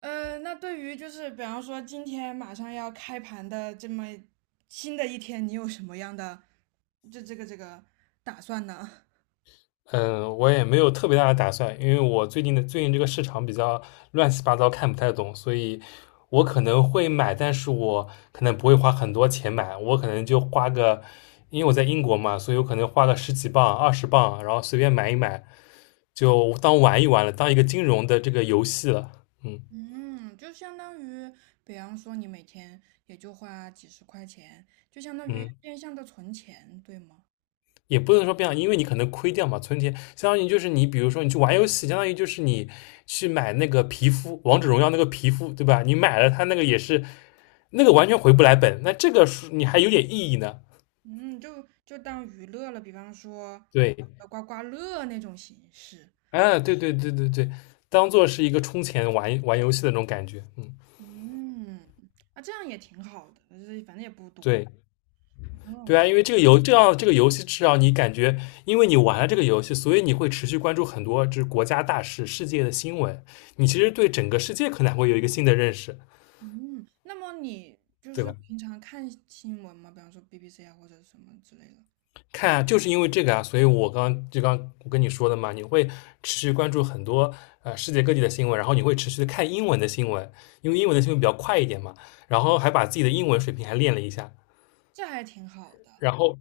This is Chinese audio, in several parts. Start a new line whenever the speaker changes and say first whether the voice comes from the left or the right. right: 那对于就是比方说今天马上要开盘的这么新的一天，你有什么样的这个打算呢？
left: 嗯，我也没有特别大的打算，因为我最近这个市场比较乱七八糟，看不太懂，所以我可能会买，但是我可能不会花很多钱买，我可能就花个，因为我在英国嘛，所以我可能花个十几磅、二十磅，然后随便买一买，就当玩一玩了，当一个金融的这个游戏了。嗯
right: 嗯，就相当于，比方说你每天也就花几十块钱，就相当于
left: 嗯。
right: 变相的存钱，对吗？
left: 也不能说变好，因为你可能亏掉嘛，存钱相当于就是你，比如说你去玩游戏，相当于就是你去买那个皮肤，王者荣耀那个皮肤，对吧？你买了它那个也是，那个完全回不来本，那这个是你还有点意义呢。
right: 嗯，就当娱乐了，比方说
left: 对，
right: 刮刮乐那种形式。
left: 啊，对对对对对，当做是一个充钱玩玩游戏的那种感觉，嗯，
right: 嗯，啊，这样也挺好的，就是反正也不多。
left: 对。对啊，因为这个游这样这个游戏至少你感觉，因为你玩了这个游戏，所以你会持续关注很多就是国家大事、世界的新闻，你其实对整个世界可能还会有一个新的认识，
right: 嗯，那么你就
left: 对
right: 是
left: 吧？
right: 平常看新闻吗？比方说 BBC 啊，或者什么之类的，
left: 看啊，就是因为这个啊，所以我刚刚我跟你说的嘛，你会持续关注很多世界各地的新闻，然后你会持续的看英文的新闻，因为英文的新闻比较快一点嘛，然后还把自己的英文水平还练了一下，
right: 这还挺好的。
left: 然后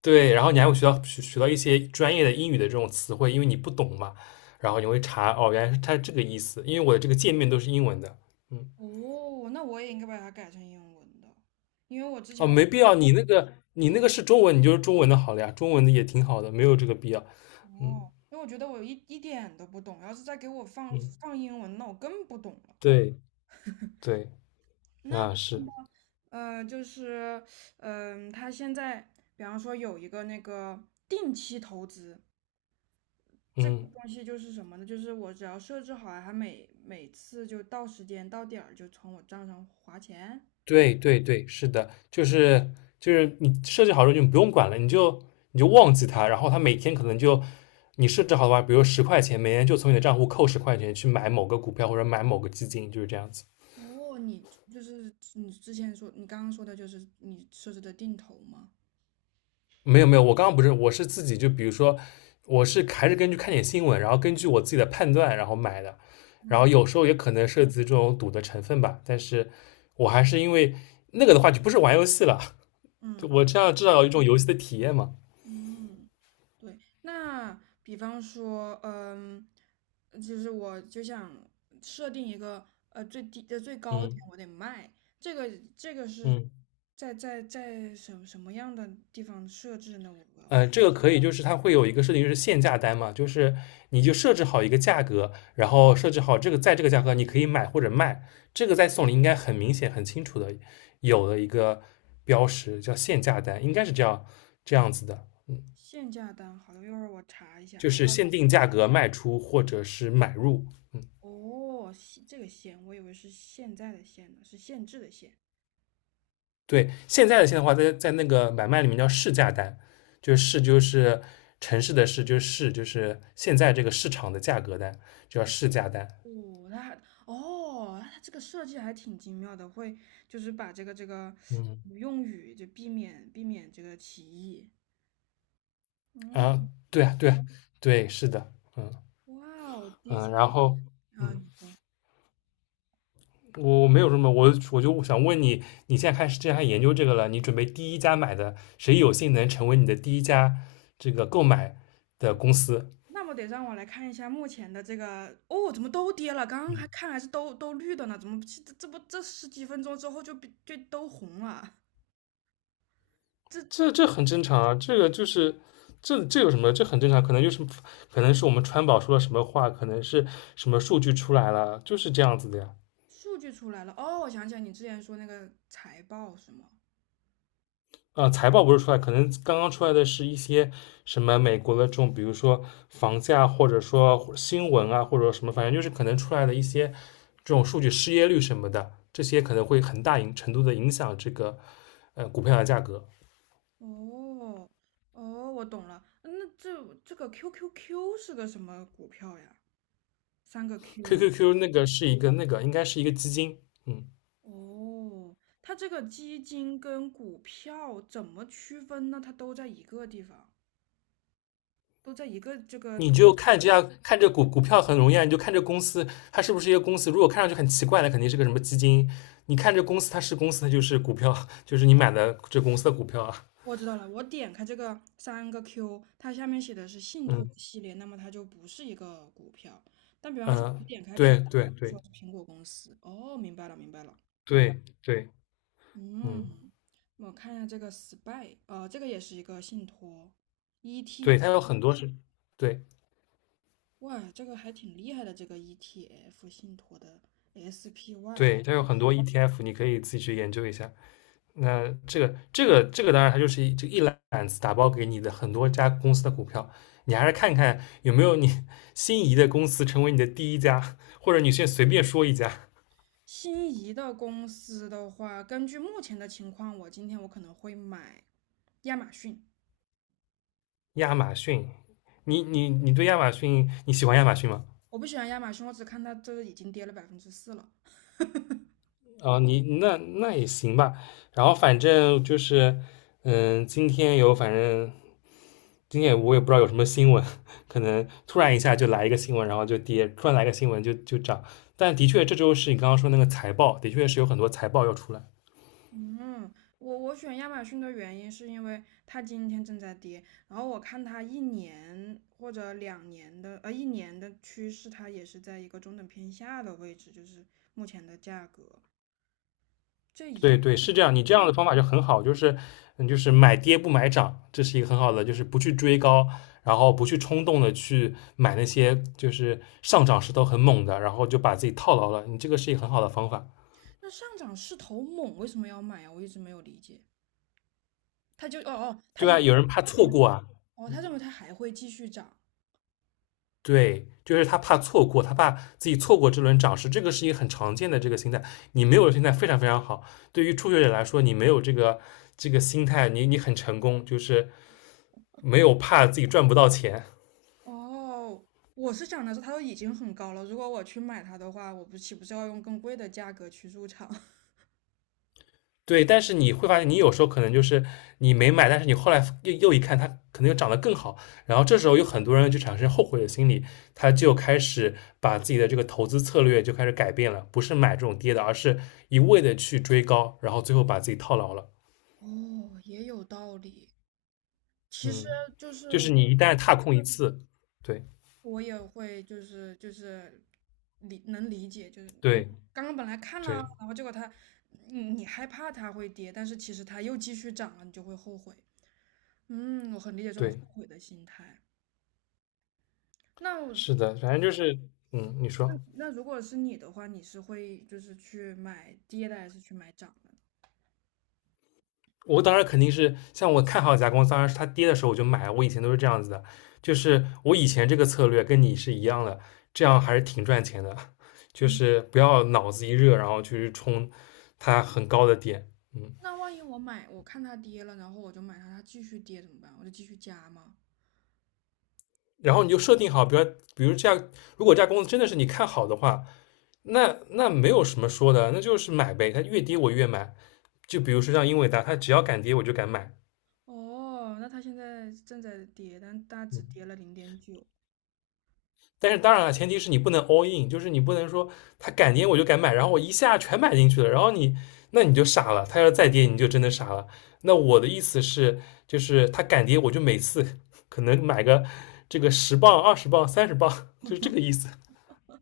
left: 对，然后你还会学到一些专业的英语的这种词汇，因为你不懂嘛，然后你会查哦，原来是它这个意思，因为我的这个界面都是英文的，嗯，
right: 哦，那我也应该把它改成英文的，因为我之
left: 哦，
right: 前我
left: 没必要，你那个
right: 我
left: 你
right: 一
left: 那个是中文，你就是中文的好了呀，中文的也挺好的，没有这个必要，嗯
right: 哦，因为我觉得我一点都不懂，要是再给我放
left: 嗯，
right: 放英文，那我更不懂了。
left: 对对。
right: 那
left: 啊，是，
right: 就是他现在比方说有一个那个定期投资，这个
left: 嗯，
right: 东西就是什么呢？就是我只要设置好了，它每次就到时间到点儿就从我账上划钱。
left: 对对对，是的，就是你设置好之后就不用管了，你就忘记它，然后它每天可能就你设置好的话，比如十块钱，每天就从你的账户扣十块钱去买某个股票或者买某个基金，就是这样子。
right: 哦，你就是你之前说你刚刚说的就是你设置的定投吗？
left: 没有没有，我刚刚不是，我是自己就比如说，我是还是根据看点新闻，然后根据我自己的判断然后买的，然后
right: 哦，
left: 有时候也可能涉及这种赌的成分吧，但是我还是因为那个的话就不是玩游戏了，就
right: 嗯
left: 我这样至少有一种游戏的体验嘛。
right: 嗯，对。那比方说，嗯，就是我就想设定一个最低的最高点，
left: 嗯
right: 我得卖。这个这个是
left: 嗯
right: 在什么样的地方设置呢？
left: 这个可以，就是它会有一个设定，就是限价单嘛，就是你就设置好一个价格，然后设置好这个在这个价格你可以买或者卖，这个在送礼应该很明显、很清楚的有的一个标识叫限价单，应该是这样子的，
right: 限价单，好的，一会儿我查一下。
left: 就是限定价格卖出或者是买入。嗯，
right: 哦，这个限，我以为是现在的限呢，是限制的限。
left: 对，现在的话，在那个买卖里面叫市价单，就是市就是城市的市，就是市就是现在这个市场的价格单，就叫市价单。
right: 哦，哦，那它这个设计还挺精妙的，会就是把这个
left: 嗯。
right: 用语就避免这个歧义。
left: 啊，
right: 嗯，
left: 对啊，对啊，对，是的，嗯
right: 哇。哦，第一次。
left: 嗯，然后
right: 啊，
left: 嗯，
right: 你说，
left: 我没有什么，我就想问你，你现在开始既然研究这个了，你准备第一家买的，谁有幸能成为你的第一家这个购买的公司？
right: 那么得让我来看一下目前的这个。哦，怎么都跌了？刚刚
left: 嗯，
right: 还是都绿的呢，怎么这这不这十几分钟之后就都红了？这。
left: 这很正常啊，这个就是这有什么？这很正常，可能就是可能是我们川宝说了什么话，可能是什么数据出来了，就是这样子的呀。
right: 数据出来了，哦，我想起来你之前说那个财报是吗？
left: 财报不是出来，可能刚刚出来的是一些什么美国的这种，比如说房价，或者说新闻啊，或者什么，反正就是可能出来的一些这种数据，失业率什么的，这些可能会很大程度的影响这个股票的价格。
right: 哦，哦，我懂了。那这个 QQQ 是个什么股票呀？三个 Q。
left: QQQ 那个是一个那个应该是一个基金，嗯，
right: 哦，它这个基金跟股票怎么区分呢？它都在一个地方，都在一个这个
left: 你
right: 图。
left: 就看这样看这股票很容易啊，你就看这公司它是不是一个公司，如果看上去很奇怪，那肯定是个什么基金。你看这公司它是公司，它就是股票，就是你买的这公司的股票啊，
right: 我知道了，我点开这个三个 Q，它下面写的是信托
left: 嗯。
right: 系列，那么它就不是一个股票。但比方说，我
left: 嗯，
right: 点开苹
left: 对
right: 果，
left: 对
right: 它就
left: 对
right: 说是苹果公司。哦，明白了，明白了。
left: 对对，嗯，
right: 嗯，我看一下这个 spy，这个也是一个信托 e
left: 对，
right: t
left: 它有很多是，对
right: 哇，这个还挺厉害的，这个 ETF 信托的 SPY。
left: 对，它有很多 ETF，你可以自己去研究一下。那这个，当然它就是这一揽子打包给你的很多家公司的股票，你还是看看有没有你心仪的公司成为你的第一家，或者你先随便说一家，
right: 心仪的公司的话，根据目前的情况，我今天可能会买亚马逊。
left: 亚马逊。你对亚马逊你喜欢亚马逊吗？
right: 我不喜欢亚马逊，我只看它这已经跌了4%了。
left: 啊，你那也行吧。然后反正就是，嗯，今天有反正今天我也不知道有什么新闻，可能突然一下就来一个新闻，然后就跌；突然来个新闻就涨。但的确，这周是你刚刚说那个财报，的确是有很多财报要出来。
right: 嗯，我选亚马逊的原因是因为它今天正在跌，然后我看它一年或者两年的，一年的趋势，它也是在一个中等偏下的位置，就是目前的价格。这一
left: 对对，
right: 个
left: 是这样。你这样的方法就很好，就是嗯，就是买跌不买涨，这是一个很好的，就是不去追高，然后不去冲动的去买那些就是上涨势头很猛的，然后就把自己套牢了。你这个是一个很好的方法。
right: 那上涨势头猛，为什么要买啊？我一直没有理解。哦哦，
left: 对啊，有人怕错
right: 哦
left: 过啊，
right: 哦，他认为它还会继续涨。
left: 对，就是他怕错过，他怕自己错过这轮涨势，这个是一个很常见的这个心态。你没有心态非常非常好，对于初学者来说，你没有这个心态，你很成功，就是没有怕自己赚不到钱。
right: 哦，我是想的是它都已经很高了，如果我去买它的话，我不岂不是要用更贵的价格去入场？
left: 对，但是你会发现，你有时候可能就是你没买，但是你后来又一看，它可能又涨得更好，然后这时候有很多人就产生后悔的心理，他就开始把自己的这个投资策略就开始改变了，不是买这种跌的，而是一味的去追高，然后最后把自己套牢了。
right: 哦，也有道理。其实
left: 嗯。
right: 就是
left: 就
right: 我，
left: 是你一旦踏空一次，对
right: 我也会，就是理解，就是你
left: 对
right: 刚刚本来看了，
left: 对
right: 然后结果它，你害怕它会跌，但是其实它又继续涨了，你就会后悔。嗯，我很理解这种后
left: 对，
right: 悔的心态。那我
left: 是的，反正就是嗯，你
right: 那
left: 说。
right: 那如果是你的话，你是会就是去买跌的，还是去买涨的呢？
left: 我当然肯定是像我看好一家公司，当然是它跌的时候我就买，我以前都是这样子的，就是我以前这个策略跟你是一样的，这样还是挺赚钱的，就
right: 嗯，
left: 是不要脑子一热然后去冲它很高的点，嗯，
right: 那万一我买，我看它跌了，然后我就买它，它继续跌怎么办？我就继续加吗？
left: 然后你就设定好，比如这样，如果这家公司真的是你看好的话，那没有什么说的，那就是买呗，它越跌我越买，就比如说像英伟达，它只要敢跌我就敢买。
right: 哦，那它现在正在跌，但大只
left: 嗯，
right: 跌了0.9。
left: 但是当然了，前提是你不能 all in，就是你不能说它敢跌我就敢买，然后我一下全买进去了，然后那你就傻了，它要再跌你就真的傻了。那我的意思是，就是它敢跌我就每次可能买个这个十磅、二十磅、30磅，就是这个意思。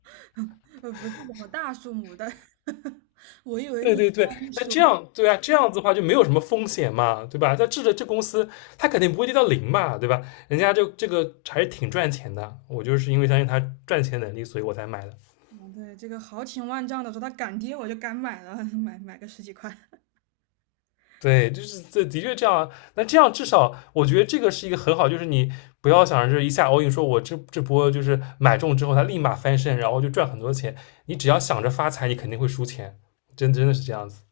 right: 不是什么大数目，但 我以为
left: 对
right: 你
left: 对对，
right: 刚
left: 那
right: 说，
left: 这样对啊，这样子的话就没有什么风险嘛，对吧？那这公司它肯定不会跌到零嘛，对吧？人家就这个还是挺赚钱的，我就是因为相信它赚钱能力，所以我才买的。
right: 嗯，对，这个豪情万丈的说它敢跌，我就敢买了，买个十几块。
left: 对，就是这的确这样啊。那这样至少我觉得这个是一个很好，就是你不要想着一下 all in，说我这波就是买中之后它立马翻身，然后就赚很多钱。你只要想着发财，你肯定会输钱，真的是这样子。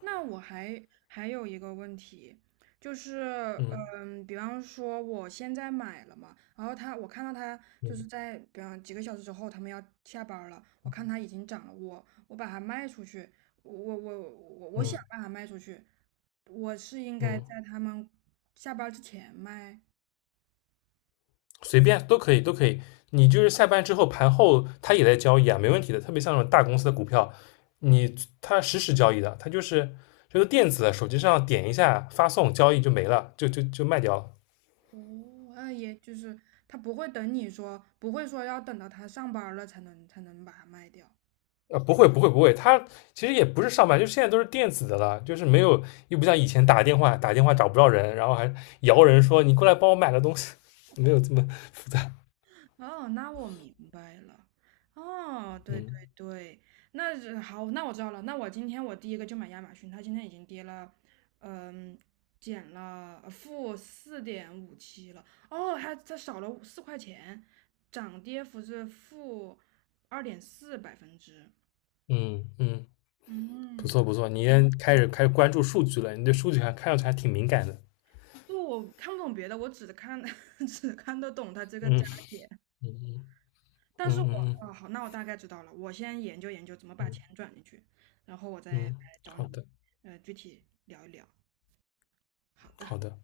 right: 那我还有一个问题，就是，
left: 嗯
right: 嗯，比方说我现在买了嘛，然后他，我看到他就
left: 嗯
right: 是在，比方几个小时之后，他们要下班儿了，我看它已经涨了，把它卖出去，我想
left: 嗯
right: 把它卖出去，我是应该在
left: 嗯。
right: 他们下班儿之前卖，
left: 随便都可以，都可以。你就是下班之后盘后，他也在交易啊，没问题的。特别像那种大公司的股票，你他实时交易的，他就是电子的，手机上点一下发送交易就没了，就卖掉了。
right: 哦，那也就是他不会等你说，不会说要等到他上班儿了才能把它卖掉。
left: 啊，不会不会不会，他其实也不是上班，就现在都是电子的了，就是没有又不像以前打电话找不着人，然后还摇人说你过来帮我买个东西，没有这么复杂。
right: 哦，那我明白了。哦，对对
left: 嗯
right: 对，那是好，那我知道了。那我今天我第一个就买亚马逊，它今天已经跌了，嗯，减了-4.57了。哦，还它少了四块钱，涨跌幅是-2.4%。
left: 嗯嗯，不
right: 嗯，
left: 错不错，你也开始关注数据了，你对数据还看上去还挺敏感的。
right: 不，我看不懂别的，我只看 只看得懂它这个
left: 嗯。
right: 加。
left: 嗯嗯
right: 但是
left: 嗯
right: 我
left: 嗯
right: 啊，好，那我大概知道了。我先研究研究怎么把
left: 嗯，
right: 钱转进去，然后我
left: 嗯，
right: 再来
left: 嗯
right: 找
left: 好
right: 你，
left: 的
right: 具体聊一聊。好的。
left: 好的。